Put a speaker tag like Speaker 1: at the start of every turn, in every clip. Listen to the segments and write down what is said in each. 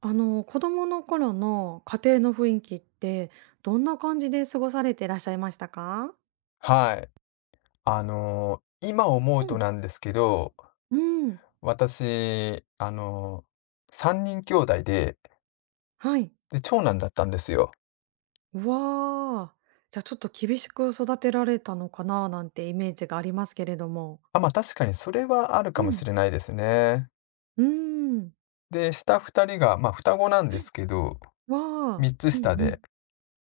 Speaker 1: あの、子供の頃の家庭の雰囲気って、どんな感じで過ごされていらっしゃいましたか？
Speaker 2: はい。今思う
Speaker 1: う
Speaker 2: と
Speaker 1: ん。
Speaker 2: なんですけど、
Speaker 1: うん、
Speaker 2: 私、3人兄弟で、
Speaker 1: はい。
Speaker 2: 長男だったんですよ。
Speaker 1: うわあ、じゃ、ちょっと厳しく育てられたのかななんてイメージがありますけれども。
Speaker 2: あ、まあ確かにそれはあるか
Speaker 1: う
Speaker 2: もし
Speaker 1: ん。
Speaker 2: れないですね。
Speaker 1: うーん。
Speaker 2: で、下2人が、まあ双子なんで
Speaker 1: はい。
Speaker 2: すけど、
Speaker 1: わあ、
Speaker 2: 3つ
Speaker 1: うん
Speaker 2: 下
Speaker 1: うん。
Speaker 2: で。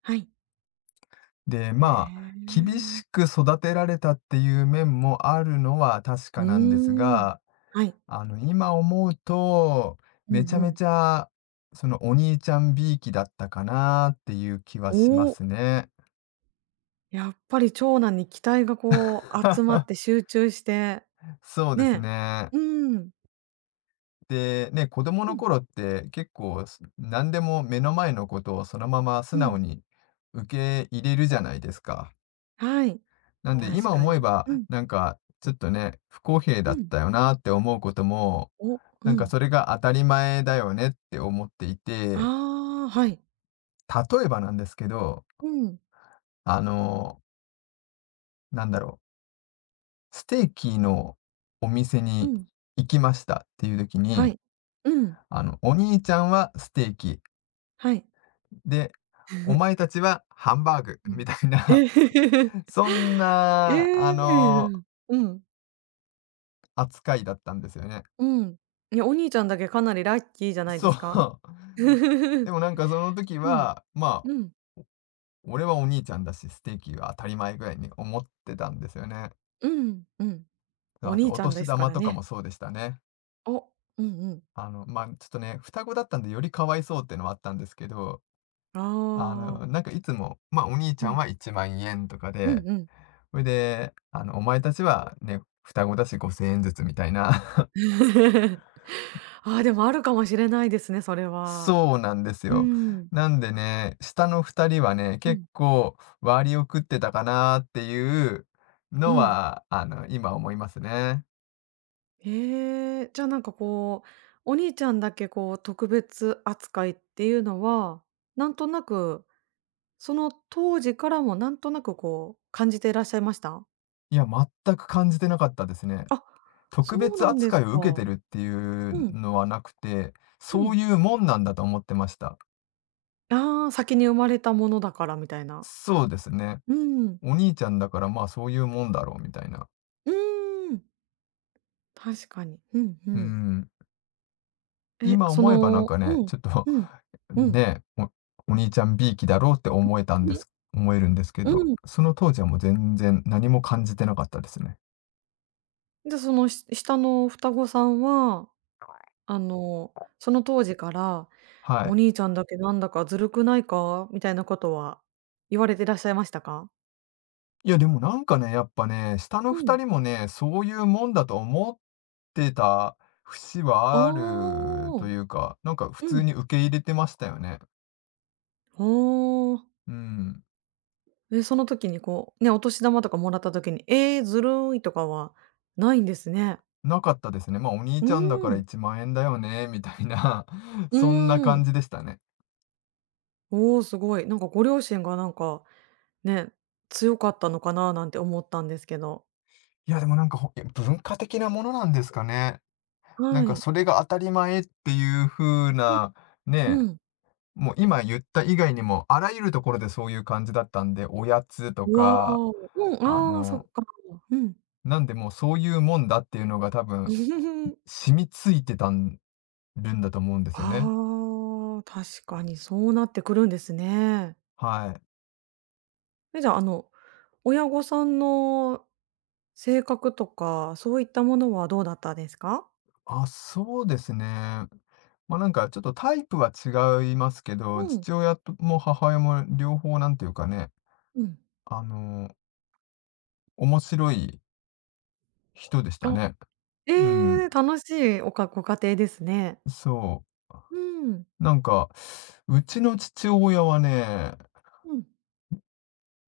Speaker 1: はい。
Speaker 2: で、
Speaker 1: へ
Speaker 2: まあ、厳
Speaker 1: え。
Speaker 2: しく育てられたっていう面もあるのは確
Speaker 1: う
Speaker 2: かなんです
Speaker 1: ーん。
Speaker 2: が、
Speaker 1: はい。
Speaker 2: 今思うと、
Speaker 1: うん
Speaker 2: めちゃ
Speaker 1: う
Speaker 2: め
Speaker 1: ん。
Speaker 2: ちゃ、そのお兄ちゃんびいきだったかなっていう気はしま
Speaker 1: おお、
Speaker 2: すね。
Speaker 1: やっぱり長男に期待がこう集まって 集中して、
Speaker 2: そうです
Speaker 1: ね。
Speaker 2: ね。
Speaker 1: うん。
Speaker 2: で、ね、子供
Speaker 1: う
Speaker 2: の
Speaker 1: ん。
Speaker 2: 頃って結構何でも目の前のことをそのまま素
Speaker 1: う
Speaker 2: 直
Speaker 1: ん
Speaker 2: に受け入れるじゃないですか。
Speaker 1: はい、
Speaker 2: なんで、
Speaker 1: 確
Speaker 2: 今
Speaker 1: か
Speaker 2: 思え
Speaker 1: に。う
Speaker 2: ば、
Speaker 1: ん。
Speaker 2: なんか、ちょっとね、不公平だ
Speaker 1: う
Speaker 2: っ
Speaker 1: ん。
Speaker 2: たよなって思うことも、
Speaker 1: お、う
Speaker 2: なんか
Speaker 1: ん。
Speaker 2: それが当たり前だよねって思っていて、
Speaker 1: ああ、はい。
Speaker 2: 例えばなんですけど、
Speaker 1: うん、
Speaker 2: あの、なんだろう、ステーキのお店
Speaker 1: う
Speaker 2: に
Speaker 1: ん、
Speaker 2: 行きましたっていう時
Speaker 1: は
Speaker 2: に、
Speaker 1: い。うん、
Speaker 2: あの、お兄ちゃんはステーキ、
Speaker 1: はい。
Speaker 2: で、お前 たちはハンバーグ
Speaker 1: う
Speaker 2: み
Speaker 1: ん。
Speaker 2: たいな、
Speaker 1: ええ。
Speaker 2: そん
Speaker 1: え
Speaker 2: な、
Speaker 1: え、うんうん。うん、うんうんはいうんはいうんえへええうんうん
Speaker 2: 扱いだったんですよね。
Speaker 1: うん、いや、お兄ちゃんだけかなりラッキーじゃない
Speaker 2: そ
Speaker 1: ですか？
Speaker 2: う。でもな
Speaker 1: う
Speaker 2: んかその時
Speaker 1: ん、
Speaker 2: は、まあ、
Speaker 1: うん、
Speaker 2: 俺はお兄ちゃんだし、ステーキは当たり前ぐらいに思ってたんですよね。
Speaker 1: うん、うん。お
Speaker 2: あと、
Speaker 1: 兄ち
Speaker 2: お
Speaker 1: ゃんで
Speaker 2: 年
Speaker 1: すか
Speaker 2: 玉
Speaker 1: ら
Speaker 2: とか
Speaker 1: ね。
Speaker 2: もそうでしたね。
Speaker 1: お、うんうん。
Speaker 2: まあ、ちょっとね、双子だったんでよりかわいそうっていうのはあったんですけど、
Speaker 1: ああ。
Speaker 2: なんかいつも、まあ、お兄ち
Speaker 1: う
Speaker 2: ゃん
Speaker 1: ん、
Speaker 2: は1万円とか
Speaker 1: う
Speaker 2: で、
Speaker 1: んうん
Speaker 2: それで、お前たちはね、双子だし5000円ずつみたいな。
Speaker 1: ああ、でもあるかもしれないですね、それは。
Speaker 2: そうなんです
Speaker 1: う
Speaker 2: よ。
Speaker 1: ん、
Speaker 2: なんでね、下の2人はね、
Speaker 1: う
Speaker 2: 結
Speaker 1: ん。
Speaker 2: 構割を食ってたかなっていう
Speaker 1: う
Speaker 2: の
Speaker 1: ん。
Speaker 2: は、今思いますね。
Speaker 1: へえ、じゃあなんかこう、お兄ちゃんだけこう特別扱いっていうのは、なんとなく、その当時からもなんとなくこう感じていらっしゃいました？
Speaker 2: いや、全く感じてなかったですね。
Speaker 1: あ、
Speaker 2: 特
Speaker 1: そう
Speaker 2: 別
Speaker 1: なんで
Speaker 2: 扱
Speaker 1: す
Speaker 2: い
Speaker 1: か。
Speaker 2: を受けてるってい
Speaker 1: う
Speaker 2: う
Speaker 1: ん、
Speaker 2: のはなくて、
Speaker 1: う
Speaker 2: そう
Speaker 1: ん。
Speaker 2: いうもんなんだと思ってました。
Speaker 1: ああ、先に生まれたものだからみたいな。
Speaker 2: そうですね。
Speaker 1: うん、
Speaker 2: お兄ちゃんだから、まあ、そういうもんだろうみたいな。
Speaker 1: うーん、確かに。うん、う
Speaker 2: う
Speaker 1: ん。
Speaker 2: ん。
Speaker 1: え、
Speaker 2: 今
Speaker 1: そ
Speaker 2: 思えばなん
Speaker 1: の
Speaker 2: かね、
Speaker 1: うん、
Speaker 2: ちょっと
Speaker 1: うん、うん、
Speaker 2: ね、お兄ちゃんびいきだろうって
Speaker 1: うん。
Speaker 2: 思えるんですけど、その当時はもう全然何も感じてなかったですね。
Speaker 1: じゃ、その、し下の双子さんはあの、その当時から、
Speaker 2: は
Speaker 1: 「お
Speaker 2: い。
Speaker 1: 兄ちゃんだけなんだかずるくないか？」みたいなことは言われてらっしゃいましたか？
Speaker 2: いやでもなんかね、やっぱね、下の
Speaker 1: う
Speaker 2: 2
Speaker 1: ん。
Speaker 2: 人もね、そういうもんだと思ってた節
Speaker 1: あ
Speaker 2: はあると
Speaker 1: あ。
Speaker 2: いうか、なんか普
Speaker 1: う
Speaker 2: 通
Speaker 1: ん。
Speaker 2: に受け入れてましたよね。
Speaker 1: はあ。
Speaker 2: うん。
Speaker 1: え、その時にこう、ね、お年玉とかもらった時に、「えーずるい」とかはないんですね。
Speaker 2: なかったですね。まあお兄
Speaker 1: う
Speaker 2: ちゃんだから
Speaker 1: ーん。
Speaker 2: 1万円だよね、みたいな、
Speaker 1: う
Speaker 2: そんな
Speaker 1: ー
Speaker 2: 感
Speaker 1: ん。
Speaker 2: じでしたね。
Speaker 1: おお、すごい。なんかご両親がなんか、ね、強かったのかななんて思ったんですけど。
Speaker 2: いや、でもなんか、文化的なものなんですかね。なん
Speaker 1: は
Speaker 2: か
Speaker 1: い。
Speaker 2: それが当たり前っていう風
Speaker 1: うん、
Speaker 2: な、ね、
Speaker 1: うん。
Speaker 2: もう今言った以外にも、あらゆるところでそういう感じだったんで、おやつと
Speaker 1: うわ
Speaker 2: か、
Speaker 1: あ。うん、
Speaker 2: あ
Speaker 1: ああ、そっ
Speaker 2: の、
Speaker 1: か。うん。
Speaker 2: なんでもうそういうもんだっていうのが多分 染みついてたるんだと思うんですよね。
Speaker 1: ああ、確かにそうなってくるんですね。
Speaker 2: はい。
Speaker 1: え、じゃあ、親御さんの性格とか、そういったものはどうだったですか？
Speaker 2: あ、そうですね。ま、なんかちょっとタイプは違いますけど、
Speaker 1: うん、
Speaker 2: 父親とも母親も両方なんていうかね、
Speaker 1: うん。
Speaker 2: あの、面白い人でした
Speaker 1: あ、
Speaker 2: ね。
Speaker 1: え
Speaker 2: うん、
Speaker 1: ー楽しいおかご家庭ですね。
Speaker 2: そう。
Speaker 1: うん、
Speaker 2: なんか、うちの父親はね、
Speaker 1: うん、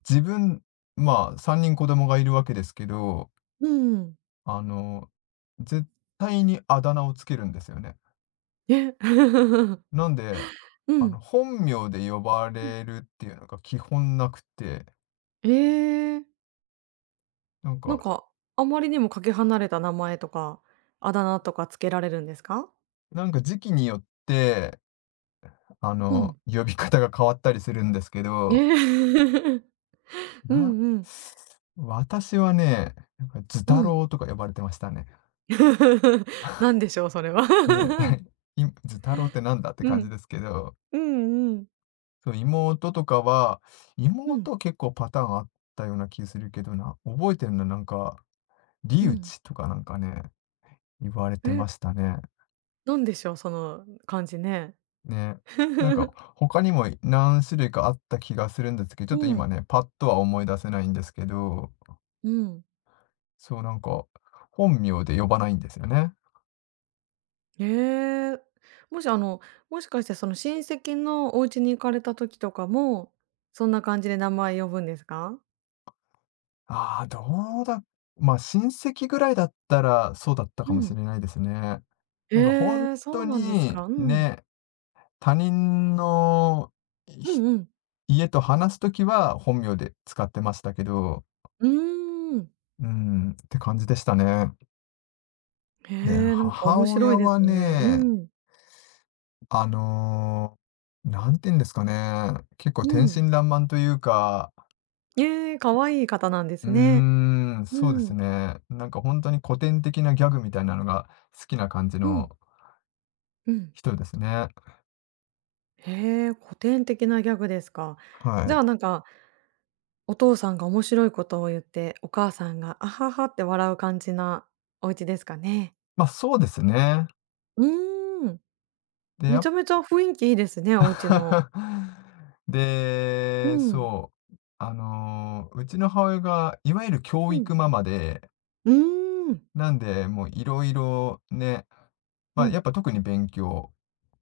Speaker 2: 自分まあ、3人子供がいるわけですけど、
Speaker 1: うん。
Speaker 2: あの、絶対にあだ名をつけるんですよね。
Speaker 1: え。
Speaker 2: なんで、
Speaker 1: うん、
Speaker 2: 本名で呼ば
Speaker 1: うん。
Speaker 2: れるっていうのが基本なくて、
Speaker 1: えー、
Speaker 2: なん
Speaker 1: なん
Speaker 2: か
Speaker 1: か、あまりにもかけ離れた名前とか、あだ名とかつけられるんですか？
Speaker 2: なんか時期によって、
Speaker 1: うん。
Speaker 2: 呼び方が変わったりするんですけ
Speaker 1: え
Speaker 2: ど、
Speaker 1: え。う
Speaker 2: な
Speaker 1: んうん。
Speaker 2: 私はね、なんかズ
Speaker 1: う
Speaker 2: タロ
Speaker 1: ん。
Speaker 2: ウとか呼ばれてましたね。
Speaker 1: なんでしょう、それは。
Speaker 2: ね、いず太郎ってなんだって
Speaker 1: う
Speaker 2: 感じ
Speaker 1: ん。
Speaker 2: ですけど、
Speaker 1: うんうん。
Speaker 2: そう、妹とかは、
Speaker 1: うん。
Speaker 2: 妹結構パターンあったような気するけどな、覚えてるのなんか、
Speaker 1: う
Speaker 2: リウ
Speaker 1: ん。
Speaker 2: チとかなんかね、言われて
Speaker 1: え、
Speaker 2: ましたね。
Speaker 1: なんでしょう、その感じね。
Speaker 2: ね。なんか 他にも何種類かあった気がするんですけど、ちょ
Speaker 1: う
Speaker 2: っと今
Speaker 1: ん。
Speaker 2: ね、パッとは思い出せないんですけど、
Speaker 1: うん。
Speaker 2: そうなんか、本名で呼ばないんですよね。
Speaker 1: えー。もし、もしかしてその親戚のお家に行かれた時とかも、そんな感じで名前呼ぶんですか？
Speaker 2: ああ、どうだま、親戚ぐらいだったら、そうだったか
Speaker 1: う
Speaker 2: もし
Speaker 1: ん。
Speaker 2: れないですね。
Speaker 1: え
Speaker 2: なんか本
Speaker 1: ーそ
Speaker 2: 当
Speaker 1: うなんです
Speaker 2: に、
Speaker 1: か。うん。
Speaker 2: ね、他人の、
Speaker 1: う
Speaker 2: ひ
Speaker 1: んうん。
Speaker 2: 家と話すときは本名で使ってましたけど、
Speaker 1: うーん。
Speaker 2: うん、って感じでしたね。で、
Speaker 1: へなんか
Speaker 2: 母
Speaker 1: 面白い
Speaker 2: 親
Speaker 1: で
Speaker 2: は
Speaker 1: すね。う
Speaker 2: ね、
Speaker 1: ん。
Speaker 2: あの、んて言うんですかね、結構
Speaker 1: う
Speaker 2: 天
Speaker 1: ん。
Speaker 2: 真爛漫というか、
Speaker 1: ええ、可愛いい方なんで
Speaker 2: う
Speaker 1: すね。
Speaker 2: ーん、
Speaker 1: う
Speaker 2: そうです
Speaker 1: ん。
Speaker 2: ね、なんか本当に古典的なギャグみたいなのが好きな感じ
Speaker 1: う
Speaker 2: の
Speaker 1: ん。うん。
Speaker 2: 人ですね。
Speaker 1: へえ、古典的なギャグですか。じ
Speaker 2: は
Speaker 1: ゃ
Speaker 2: い。
Speaker 1: あなんか、お父さんが面白いことを言って、お母さんが、あははって笑う感じなお家ですかね？
Speaker 2: ま、そうですね。
Speaker 1: うーん、
Speaker 2: で、や
Speaker 1: め
Speaker 2: っ
Speaker 1: ちゃめちゃ雰囲気いいですね、お家の。う
Speaker 2: で、
Speaker 1: ん、
Speaker 2: そう、うちの母親がいわゆる教
Speaker 1: うん、
Speaker 2: 育ママで、
Speaker 1: うーん、
Speaker 2: なんで、もういろいろね、
Speaker 1: う
Speaker 2: ま、やっ
Speaker 1: ん、
Speaker 2: ぱ特に勉強、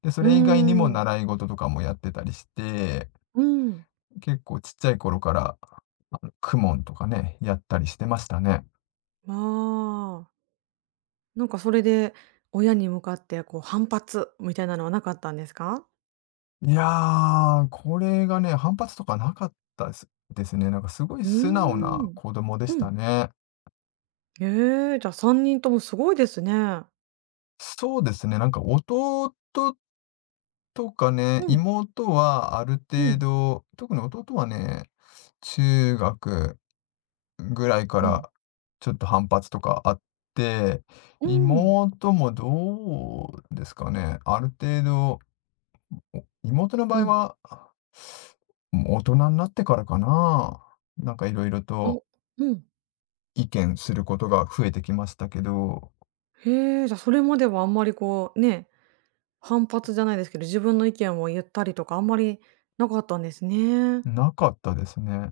Speaker 2: で、そ
Speaker 1: うー
Speaker 2: れ以外にも
Speaker 1: ん、
Speaker 2: 習い事とかもやってたりして、
Speaker 1: うん。
Speaker 2: 結構ちっちゃい頃から、公文とかね、やったりしてましたね。
Speaker 1: ああ、なんかそれで、親に向かってこう反発みたいなのはなかったんですか？
Speaker 2: いやー、これがね、反発とかなかったです。ですね。なんかすごい
Speaker 1: う
Speaker 2: 素直
Speaker 1: ー
Speaker 2: な
Speaker 1: ん、
Speaker 2: 子供でし
Speaker 1: う
Speaker 2: た
Speaker 1: ん。
Speaker 2: ね。
Speaker 1: へえ、じゃあ3人ともすごいですね。
Speaker 2: そうですね、なんか弟とかね、
Speaker 1: うん、
Speaker 2: 妹はある
Speaker 1: う
Speaker 2: 程
Speaker 1: ん。
Speaker 2: 度、特に弟はね、中学ぐらいか
Speaker 1: うん。
Speaker 2: らちょっと反発とかあって、
Speaker 1: うん。
Speaker 2: 妹もどうですかね、ある程度、妹の場
Speaker 1: う
Speaker 2: 合
Speaker 1: ん。
Speaker 2: は、もう大人になってからかな、なんかいろいろと
Speaker 1: お、うん。
Speaker 2: 意見することが増えてきましたけど、
Speaker 1: へえ、じゃ、それまではあんまりこう、ね、反発じゃないですけど、自分の意見を言ったりとかあんまりなかったんですね。
Speaker 2: なかったですね。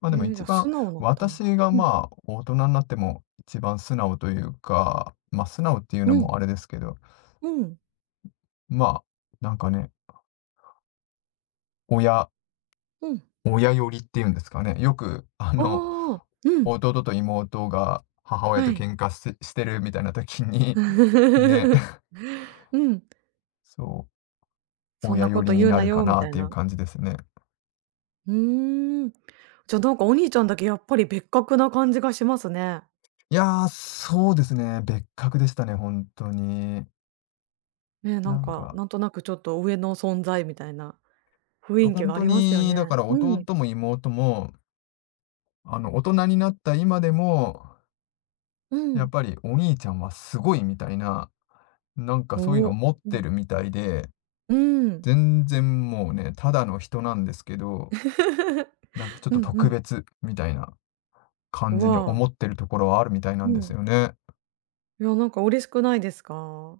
Speaker 2: ま、で
Speaker 1: へ
Speaker 2: も
Speaker 1: え、じ
Speaker 2: 一
Speaker 1: ゃ、
Speaker 2: 番、
Speaker 1: 素直だったんだ。
Speaker 2: 私が、
Speaker 1: うん。
Speaker 2: まあ、大人になっても一番素直というか、ま、素直っていうの
Speaker 1: うん。
Speaker 2: もあれですけど、
Speaker 1: うん。
Speaker 2: まあ、なんかね、親
Speaker 1: うん。
Speaker 2: 親寄りっていうんですかね。よく、
Speaker 1: ああ、うん。
Speaker 2: 弟と妹が母親と
Speaker 1: はい。
Speaker 2: 喧嘩ししてるみたいな時に、ね、
Speaker 1: うん。
Speaker 2: そう、
Speaker 1: そん
Speaker 2: 親
Speaker 1: な
Speaker 2: 寄
Speaker 1: こと
Speaker 2: りに
Speaker 1: 言う
Speaker 2: な
Speaker 1: な
Speaker 2: るか
Speaker 1: よみ
Speaker 2: な
Speaker 1: た
Speaker 2: っ
Speaker 1: い
Speaker 2: ていう
Speaker 1: な。
Speaker 2: 感じですね。
Speaker 1: うーん。じゃ、なんかお兄ちゃんだけやっぱり別格な感じがしますね。
Speaker 2: いやー、そうですね、別格でしたね、本当に。
Speaker 1: ね、なん
Speaker 2: なん
Speaker 1: か、
Speaker 2: か、
Speaker 1: なんとなくちょっと上の存在みたいな。雰囲気
Speaker 2: 本
Speaker 1: があ
Speaker 2: 当
Speaker 1: りますよ
Speaker 2: にだ
Speaker 1: ね。
Speaker 2: から
Speaker 1: うん。
Speaker 2: 弟も妹も、大人になった今でも、
Speaker 1: う
Speaker 2: やっ
Speaker 1: ん。
Speaker 2: ぱりお兄ちゃんはすごいみたいな、なんかそういう
Speaker 1: お
Speaker 2: のを
Speaker 1: お。
Speaker 2: 持っ
Speaker 1: う
Speaker 2: て
Speaker 1: ん。
Speaker 2: るみたいで、
Speaker 1: うーん。
Speaker 2: 全然もうね、ただの人なんですけど、なんかちょっ
Speaker 1: う
Speaker 2: と
Speaker 1: んう
Speaker 2: 特
Speaker 1: ん。
Speaker 2: 別みたいな感じに
Speaker 1: わ
Speaker 2: 思ってるところはあるみ
Speaker 1: うんうんうんうんわあ
Speaker 2: たいなんで
Speaker 1: う
Speaker 2: す
Speaker 1: ん、
Speaker 2: よね。
Speaker 1: いや、なんか嬉しくないですか？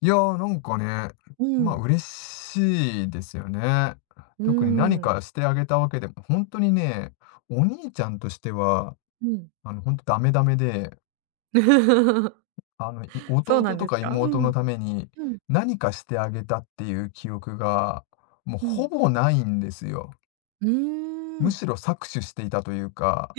Speaker 2: いやー、なんかね、
Speaker 1: う
Speaker 2: まあ、
Speaker 1: ん。
Speaker 2: 嬉しいですよね。
Speaker 1: う
Speaker 2: 特に何
Speaker 1: ん。
Speaker 2: かしてあげたわけでも、本当にね、お兄ちゃんとしては
Speaker 1: うん。
Speaker 2: あの、ほんとダメダメで、あの、
Speaker 1: そう
Speaker 2: 弟
Speaker 1: なん
Speaker 2: と
Speaker 1: です
Speaker 2: か
Speaker 1: か？う
Speaker 2: 妹の
Speaker 1: ん。
Speaker 2: ために
Speaker 1: うん、
Speaker 2: 何かしてあげたっていう記憶が、もう
Speaker 1: う
Speaker 2: ほ
Speaker 1: ん。
Speaker 2: ぼないんですよ。
Speaker 1: うー
Speaker 2: む
Speaker 1: ん。
Speaker 2: しろ搾取していたというか、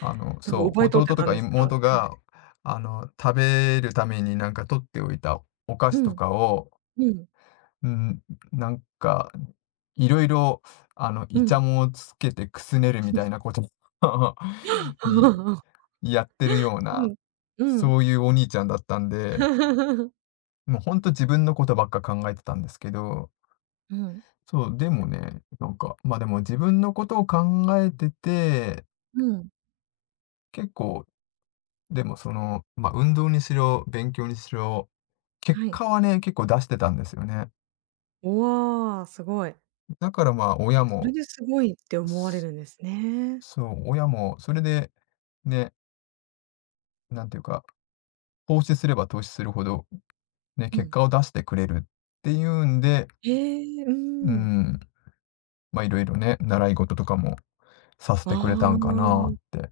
Speaker 2: あの、
Speaker 1: なんか
Speaker 2: そう、
Speaker 1: 奪い取っ
Speaker 2: 弟
Speaker 1: て
Speaker 2: と
Speaker 1: たん
Speaker 2: か
Speaker 1: ですか？
Speaker 2: 妹が、食べるためになんか取っておいたお菓
Speaker 1: う
Speaker 2: 子と
Speaker 1: ん。
Speaker 2: かを、
Speaker 1: うん、
Speaker 2: うん、なんか、いろいろ、
Speaker 1: う
Speaker 2: イチ
Speaker 1: ん。
Speaker 2: ャモンをつけてくすねるみたいなことを いやってるよう
Speaker 1: う
Speaker 2: な、
Speaker 1: ん。うん。
Speaker 2: そういうお兄ちゃんだったんで もうほんと自分のことばっか考えてたんですけど、
Speaker 1: うん、
Speaker 2: そう、でもね、なんか、ま、でも自分のことを考えてて、
Speaker 1: うん、
Speaker 2: 結構、でもその、ま、運動にしろ、勉強にしろ、結
Speaker 1: はい。
Speaker 2: 果はね、結構出してたんですよね。
Speaker 1: わあ、すごい。
Speaker 2: だから、ま、あ親
Speaker 1: それ
Speaker 2: も、
Speaker 1: ですごいって思われ
Speaker 2: す
Speaker 1: るんですね。
Speaker 2: そう、親もそれで、ね、なんていうか、投資すれば投資するほど、ね、
Speaker 1: う
Speaker 2: 結
Speaker 1: ん。
Speaker 2: 果を出してくれるっていうんで、
Speaker 1: ええ、う
Speaker 2: うー
Speaker 1: ん。
Speaker 2: ん、ま、色々ね、習い事とかもさせてくれた
Speaker 1: あ
Speaker 2: んかなっ
Speaker 1: あ。
Speaker 2: て、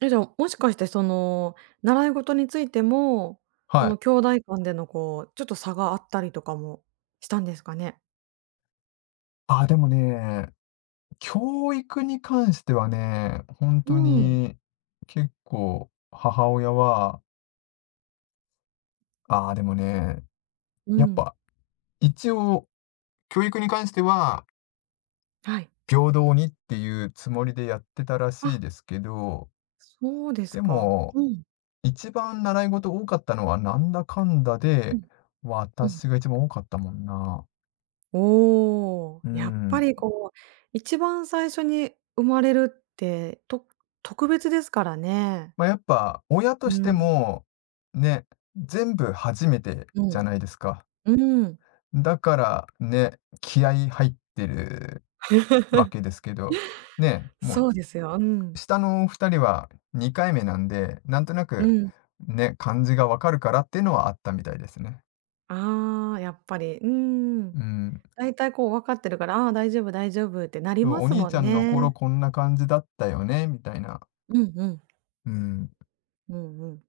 Speaker 1: え、じゃあ、もしかしてその、習い事についても、そ
Speaker 2: は
Speaker 1: の
Speaker 2: い。
Speaker 1: 兄弟間でのこう、ちょっと差があったりとかもしたんですかね？
Speaker 2: あ、でもね、教育に関してはね、本
Speaker 1: う
Speaker 2: 当
Speaker 1: ん、
Speaker 2: に結構母親は、ああ、でもね、
Speaker 1: う
Speaker 2: やっ
Speaker 1: ん、
Speaker 2: ぱ一応教育に関しては
Speaker 1: はい。
Speaker 2: 平等にっていうつもりでやってたらしい
Speaker 1: あ、
Speaker 2: ですけど、
Speaker 1: そうです
Speaker 2: で
Speaker 1: か。
Speaker 2: も、
Speaker 1: うん、
Speaker 2: 一番習い事多かったのはなんだかんだ
Speaker 1: う
Speaker 2: で、
Speaker 1: ん、うん。
Speaker 2: 私が一番多かったもんな。
Speaker 1: おお、
Speaker 2: う
Speaker 1: やっぱ
Speaker 2: ん。
Speaker 1: りこう、一番最初に生まれるって、と特別ですからね。
Speaker 2: まあ、やっぱ親と
Speaker 1: う
Speaker 2: して
Speaker 1: ん、
Speaker 2: も、ね、全部初めて
Speaker 1: う
Speaker 2: じゃ
Speaker 1: ん、
Speaker 2: ないですか。
Speaker 1: うん。
Speaker 2: だからね、気合い入ってるわ けですけど、ね、も
Speaker 1: そうで
Speaker 2: う
Speaker 1: すよ、うん。
Speaker 2: 下のお二人は2回目なんで、なんとな
Speaker 1: う
Speaker 2: く
Speaker 1: ん。
Speaker 2: ね、感じがわかるからっていうのはあったみたいですね。
Speaker 1: ああ、やっぱり、うーん。
Speaker 2: うん。
Speaker 1: 大体こう分かってるから、ああ、大丈夫大丈夫ってなり
Speaker 2: そう、
Speaker 1: ま
Speaker 2: お
Speaker 1: す
Speaker 2: 兄
Speaker 1: も
Speaker 2: ち
Speaker 1: ん
Speaker 2: ゃんの頃
Speaker 1: ね。
Speaker 2: こんな感じだったよね、みたいな。
Speaker 1: うんうん。
Speaker 2: うん。
Speaker 1: うんうん。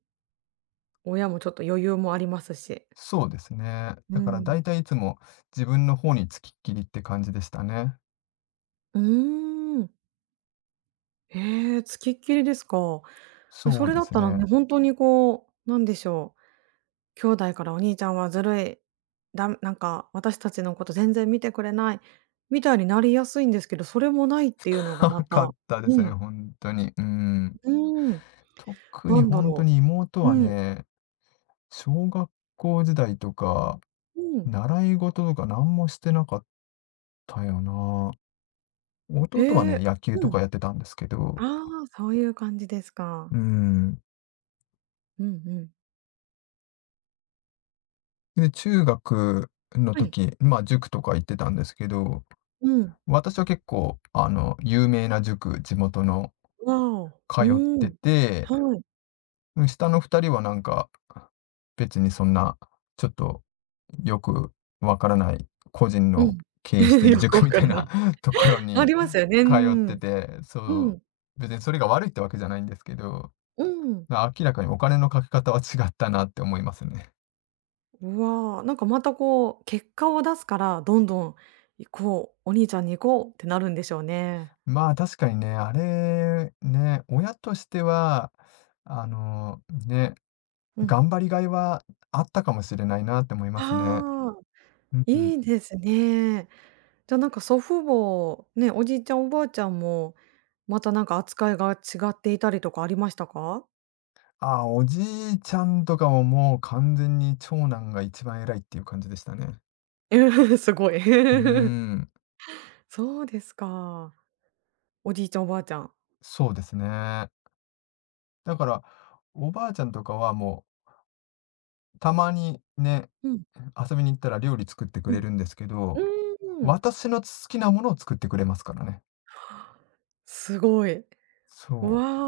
Speaker 1: 親もちょっと余裕もありますし。
Speaker 2: そうですね。
Speaker 1: う
Speaker 2: だからだい
Speaker 1: ん。
Speaker 2: たいいつも自分の方につきっきりって感じでしたね。
Speaker 1: うーん。ええ、付きっきりですか。
Speaker 2: そ
Speaker 1: そ
Speaker 2: う
Speaker 1: れ
Speaker 2: で
Speaker 1: だっ
Speaker 2: す
Speaker 1: たら
Speaker 2: ね。
Speaker 1: ね、ほんとにこう、なんでしょう、兄弟からお兄ちゃんはずるい、だなんか私たちのこと全然見てくれない、みたいになりやすいんですけど、それもないっていうの がま
Speaker 2: 高か
Speaker 1: た
Speaker 2: ったで
Speaker 1: う
Speaker 2: すね、
Speaker 1: ん、
Speaker 2: ほんとに。うん。
Speaker 1: うーん、
Speaker 2: 特
Speaker 1: な
Speaker 2: に
Speaker 1: ん
Speaker 2: ほ
Speaker 1: だ
Speaker 2: んと
Speaker 1: ろ
Speaker 2: に妹
Speaker 1: う。
Speaker 2: は
Speaker 1: うん、
Speaker 2: ね小学校時代とか、
Speaker 1: うん。
Speaker 2: 習い事とか何もしてなかったよな。弟は
Speaker 1: へ
Speaker 2: ね、
Speaker 1: え。
Speaker 2: 野球と
Speaker 1: うん。
Speaker 2: かやってたんですけど、
Speaker 1: ああ、そういう感じですか。
Speaker 2: うん。
Speaker 1: うんうん。
Speaker 2: で、中学の
Speaker 1: はい。
Speaker 2: 時、まあ塾とか行ってたんですけど、
Speaker 1: うん。
Speaker 2: 私は結構、有名な塾、地元の
Speaker 1: わお。
Speaker 2: 通
Speaker 1: う
Speaker 2: っ
Speaker 1: ー
Speaker 2: て
Speaker 1: ん。
Speaker 2: て、
Speaker 1: はい。
Speaker 2: うん、下の2人はなんか、別にそんな、ちょっとよくわからない個人
Speaker 1: う
Speaker 2: の
Speaker 1: ん。
Speaker 2: 経営してる
Speaker 1: よく
Speaker 2: 塾
Speaker 1: わ
Speaker 2: み
Speaker 1: か
Speaker 2: たい
Speaker 1: らな
Speaker 2: な
Speaker 1: い。
Speaker 2: ところ
Speaker 1: あ
Speaker 2: に
Speaker 1: りますよね。うー
Speaker 2: 通って
Speaker 1: ん。
Speaker 2: て、
Speaker 1: う
Speaker 2: そ
Speaker 1: ん。
Speaker 2: う、別にそれが悪いってわけじゃないんですけど、
Speaker 1: うん。
Speaker 2: ま、明らかにお金のかけ方は違ったなって思いますね。
Speaker 1: うわ、なんかまたこう、結果を出すから、どんどん「行こう、お兄ちゃんに行こう」ってなるんでしょうね。
Speaker 2: まあ、確かにね、あれ、ね、親としては、ね、
Speaker 1: うん。
Speaker 2: 頑張りがいはあったかもしれないなって思いますね。
Speaker 1: ああ、
Speaker 2: うんう
Speaker 1: い
Speaker 2: ん。
Speaker 1: いですね。じゃ、なんか祖父母、ね、おじいちゃんおばあちゃんも、またなんか扱いが違っていたりとかありましたか？
Speaker 2: ああ、おじいちゃんとかももう完全に長男が一番偉いっていう感じでしたね。
Speaker 1: うん、すごい。
Speaker 2: うー ん、
Speaker 1: そうですか。おじいちゃん、おばあちゃん。
Speaker 2: そうですね。だから、おばあちゃんとかはもう、たまにね、
Speaker 1: うん、
Speaker 2: 遊びに行ったら料理作ってく
Speaker 1: う
Speaker 2: れ
Speaker 1: ん。
Speaker 2: るんですけど、
Speaker 1: うーん、
Speaker 2: 私の好きなものを作ってくれますからね。
Speaker 1: すごい。う
Speaker 2: そ
Speaker 1: わ
Speaker 2: う。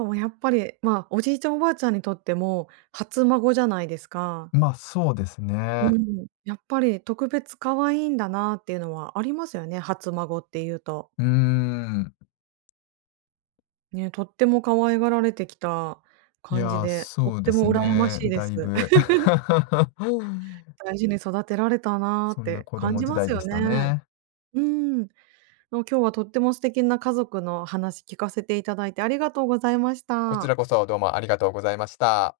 Speaker 1: あ、もうやっぱり、まあ、おじいちゃん、おばあちゃんにとっても初孫じゃないですか。
Speaker 2: まあ、そうです
Speaker 1: う
Speaker 2: ね。
Speaker 1: ん。やっぱり特別可愛いんだなっていうのはありますよね、初孫っていうと。
Speaker 2: うーん。
Speaker 1: ね、とっても可愛がられてきた
Speaker 2: い
Speaker 1: 感じ
Speaker 2: やー、
Speaker 1: で、とっ
Speaker 2: そうで
Speaker 1: て
Speaker 2: す
Speaker 1: も羨ま
Speaker 2: ね。
Speaker 1: しいで
Speaker 2: だ
Speaker 1: す。
Speaker 2: いぶ
Speaker 1: 大事に育てられたな
Speaker 2: そ
Speaker 1: っ
Speaker 2: んな
Speaker 1: て
Speaker 2: 子
Speaker 1: 感
Speaker 2: 供
Speaker 1: じ
Speaker 2: 時
Speaker 1: ま
Speaker 2: 代
Speaker 1: す
Speaker 2: で
Speaker 1: よ
Speaker 2: し
Speaker 1: ね。
Speaker 2: たね。
Speaker 1: うん。あの、今日はとっても素敵な家族の話聞かせていただいてありがとうございまし
Speaker 2: こち
Speaker 1: た。
Speaker 2: らこそどうもありがとうございました。